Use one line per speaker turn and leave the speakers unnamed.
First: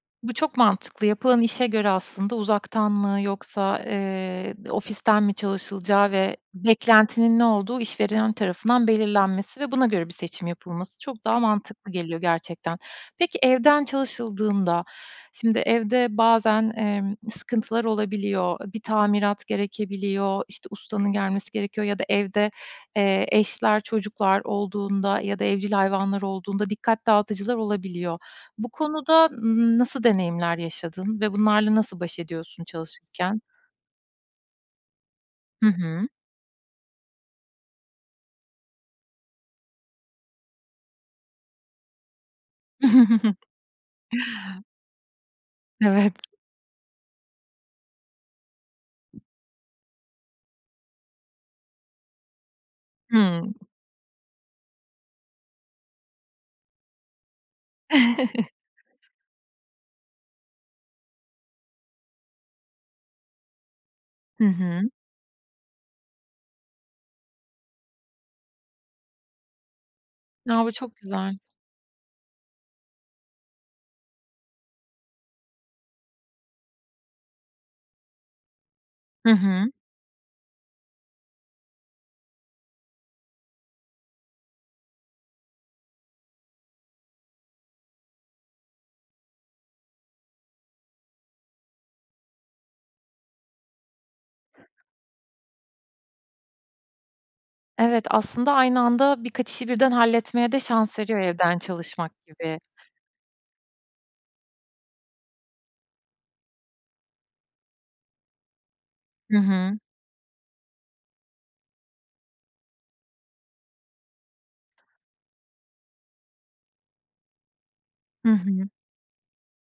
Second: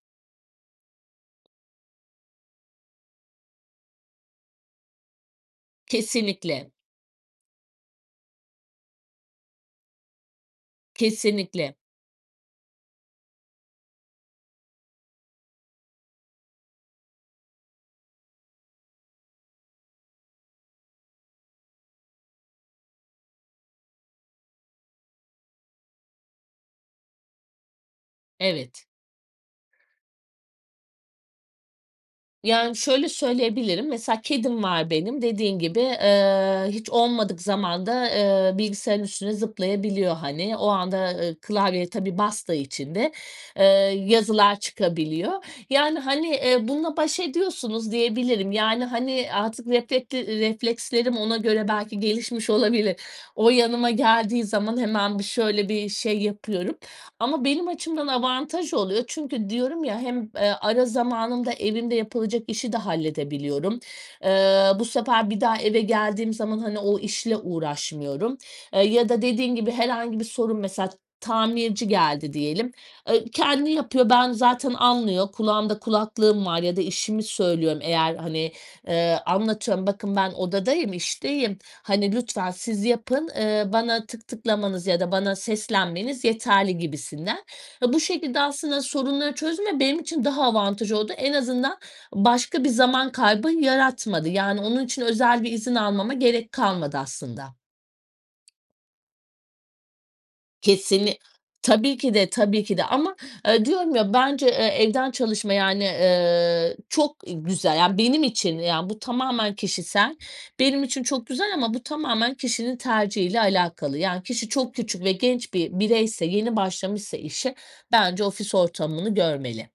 Bu çok mantıklı. Yapılan işe göre aslında uzaktan mı, yoksa, eee, ofisten mi çalışılacağı ve
Kesinlikle.
beklentinin ne olduğu işverilen tarafından belirlenmesi ve buna göre bir seçim yapılması çok daha
Kesinlikle.
mantıklı geliyor gerçekten. Peki evden çalışıldığında, şimdi evde bazen, emm, sıkıntılar olabiliyor. Bir tamirat gerekebiliyor, işte ustanın gelmesi gerekiyor ya da evde, eee, eşler, çocuklar olduğunda ya da evcil hayvanlar olduğunda dikkat dağıtıcılar olabiliyor. Bu
Evet
konuda, ımm, nasıl deneyimler yaşadın ve bunlarla nasıl baş ediyorsun
Yani şöyle
çalışırken?
söyleyebilirim, mesela kedim var benim. Dediğin
Hı
gibi,
hı.
eee, hiç olmadık zamanda, eee, bilgisayarın üstüne zıplayabiliyor hani. O anda klavyeye tabii bastığı için de, eee, yazılar çıkabiliyor. Yani,
Evet.
hani, ııı, bununla baş ediyorsunuz diyebilirim. Yani, hani, artık reflekleri reflekslerim ona göre belki gelişmiş olabilir. O
Hıı.
yanıma geldiği zaman hemen bir, şöyle, bir şey yapıyorum. Ama benim açımdan avantaj oluyor. Çünkü diyorum ya hem, eee, ara zamanında evimde yapılacak işi de halledebiliyorum.
Hı
Eee, bu
hı.
sefer bir daha eve geldiğim zaman hani o işle uğraşmıyorum. Eee, ya da dediğin gibi herhangi bir sorun,
A, bu
mesela
çok güzel.
tamirci geldi diyelim, ııı, kendi yapıyor. Ben zaten anlıyor kulağımda kulaklığım var ya da işimi söylüyorum. Eğer hani, eee,
Hı hı.
anlatıyorum bakın ben odadayım, işteyim. Hani lütfen siz yapın, ııı, bana tık tıklamanız ya da bana seslenmeniz yeterli gibisinden. Ve bu şekilde aslında sorunları çözme benim için daha avantaj oldu. En azından başka bir zaman kaybı yaratmadı. Yani onun için özel bir izin almama gerek kalmadı aslında.
Evet aslında aynı anda birkaç işi birden halletmeye de şans
Kesinli
veriyor, evden
tabii
çalışmak
ki de,
gibi.
tabii ki de. Ama, aaa, diyorum ya, bence, eee, evden çalışma yani, eee, çok güzel. Yani benim için, ya, bu
Hı
tamamen
hı.
kişisel. Benim için çok güzel ama bu tamamen kişinin tercihiyle alakalı. Yani kişi çok küçük ve genç bir bireyse yeni başlamışsa işe bence
Hı
ofis
hı.
ortamını görmeli.